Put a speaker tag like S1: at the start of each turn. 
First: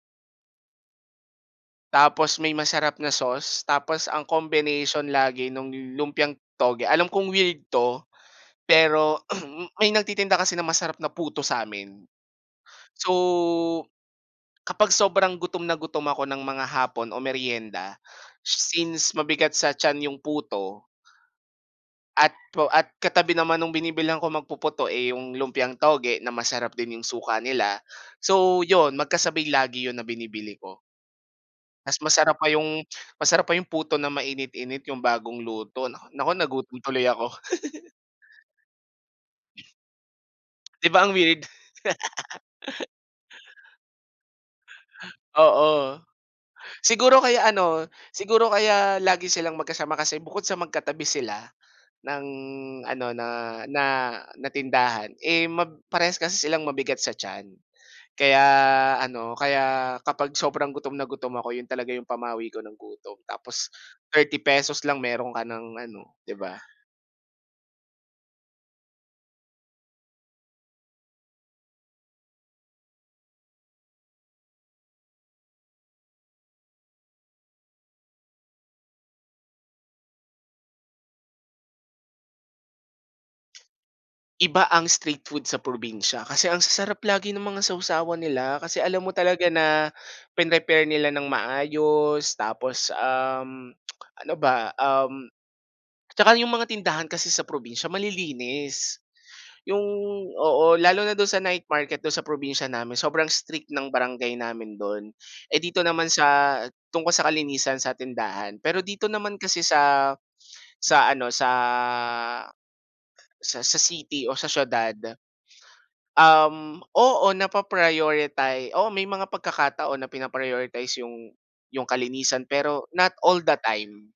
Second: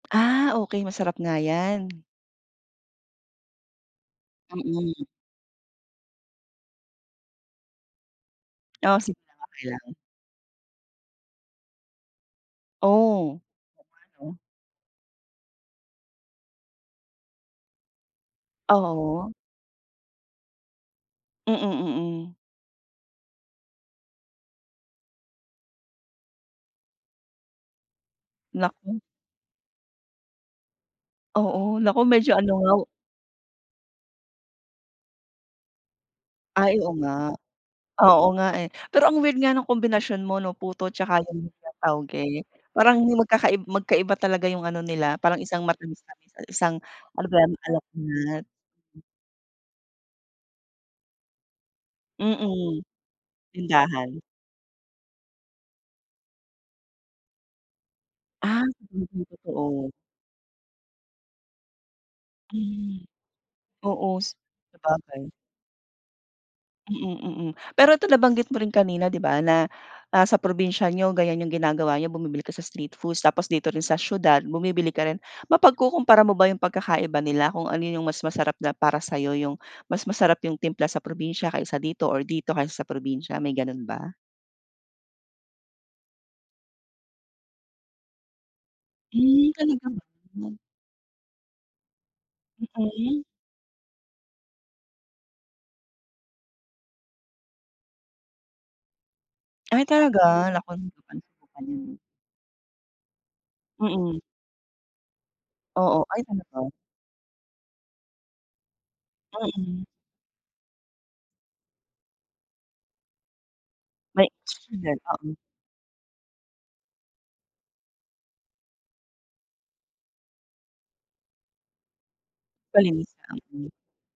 S1: Ah okey, masarap nga 'yan.
S2: Tapos may masarap na sauce, tapos ang combination
S1: Mm.
S2: lagi nung lumpiang toge alam kong weird 'to,
S1: Oh sige,
S2: pero
S1: okey
S2: may
S1: lang.
S2: nagtitinda kasi ng masarap na puto sa'min.
S1: Oh.
S2: So,
S1: [unintelligible]
S2: kapag sobrang gutom na gutom ako ng mga hapon o meryenda since
S1: Oo.
S2: mabigat sa tiyan yung puto
S1: Mm, mm.
S2: at pro at katabi naman nung binibilhan kong magpuputo, eh, yung lumpiang toge na masarap din yung suka nila, so 'yon
S1: Naku.
S2: magkasabay lagi 'yon na binibili ko.
S1: Oo,
S2: Mas
S1: naku medyo
S2: masarap pa
S1: ano nga
S2: yung masarap pa yung puto na mainit-init yung bagong luto naku naku
S1: Ay,
S2: nagutom
S1: oo
S2: tuloy
S1: nga,
S2: ako.
S1: oo nga eh. Pero ang weird nga ng kombinasyon mo 'no,
S2: 'Di
S1: puto
S2: ba ang
S1: tsaka
S2: weird?
S1: lumpiang toge, parang hindi magkakai magkaiba talaga yung ano nila, parang isang
S2: Oo.
S1: matamis-tamis at isang
S2: Siguro
S1: ano ba
S2: kaya
S1: 'yan,
S2: ano,
S1: maalat-alat.
S2: siguro kaya
S1: Mm.
S2: lagi silang magkasama kasi bukod sa magkatabi sila ng
S1: Mm,
S2: ano, na na
S1: tindahan.
S2: na tindahan, eh, ma parehas kasi silang mabigat sa tiyan. Kaya
S1: Ah, hindi
S2: ano,
S1: totoo.
S2: kaya kapag sobrang gutom na gutom ako 'yon talaga 'yong pamawi ko ng
S1: Mm,
S2: gutom tapos
S1: oo-s
S2: ₱30 lang
S1: sabagay.
S2: mayro'n ka ng ano, 'di ba?
S1: Mm, mm pero 'to nabanggit mo rin kanina 'di ba na, ah, sa probinsya niyo ganyan yung ginagawa niyo bumibili kayo sa street foods tapos dito rin sa siyudad bumibili ka rin, mapagkukumpara mo ba yung pagkakaiba nila kung ano yung mas masarap na para sa'yo yung, mas masarap yung timpla sa probinsya kaysa dito or dito kaysa sa probinsya, may gano'n ba?
S2: Iba ang street food sa probinsya, kasi ang sasarap lagi ng mga sawsawan nila kasi alam mo talaga
S1: Hmm, talaga
S2: na
S1: ba?
S2: pinrepare nila nang maayos tapos
S1: Mm.
S2: um, ano ba, um 'Tsaka yung mga tindahan kasi sa probinsya malilinis, yung
S1: Ay talaga, naku.
S2: oo, lalo na do'n sa night market
S1: [unintelligible]
S2: do'n sa probinsya namin sobrang strict ng
S1: Mm.
S2: barangay namin don. Eh, dito
S1: Oo,
S2: naman
S1: ay
S2: sa
S1: talaga?
S2: tungkol sa kalinisan sa tindahan, pero dito naman kasi
S1: Mm.
S2: sa sa ano sa sa sa city
S1: May
S2: o sa siyudad,
S1: signal oo.
S2: um, oo napaprioriti oo, may mga pagkakataon na pina-prioritize yung yung kalinisan pero not
S1: Kalinisan.
S2: all the
S1: Mm.
S2: time.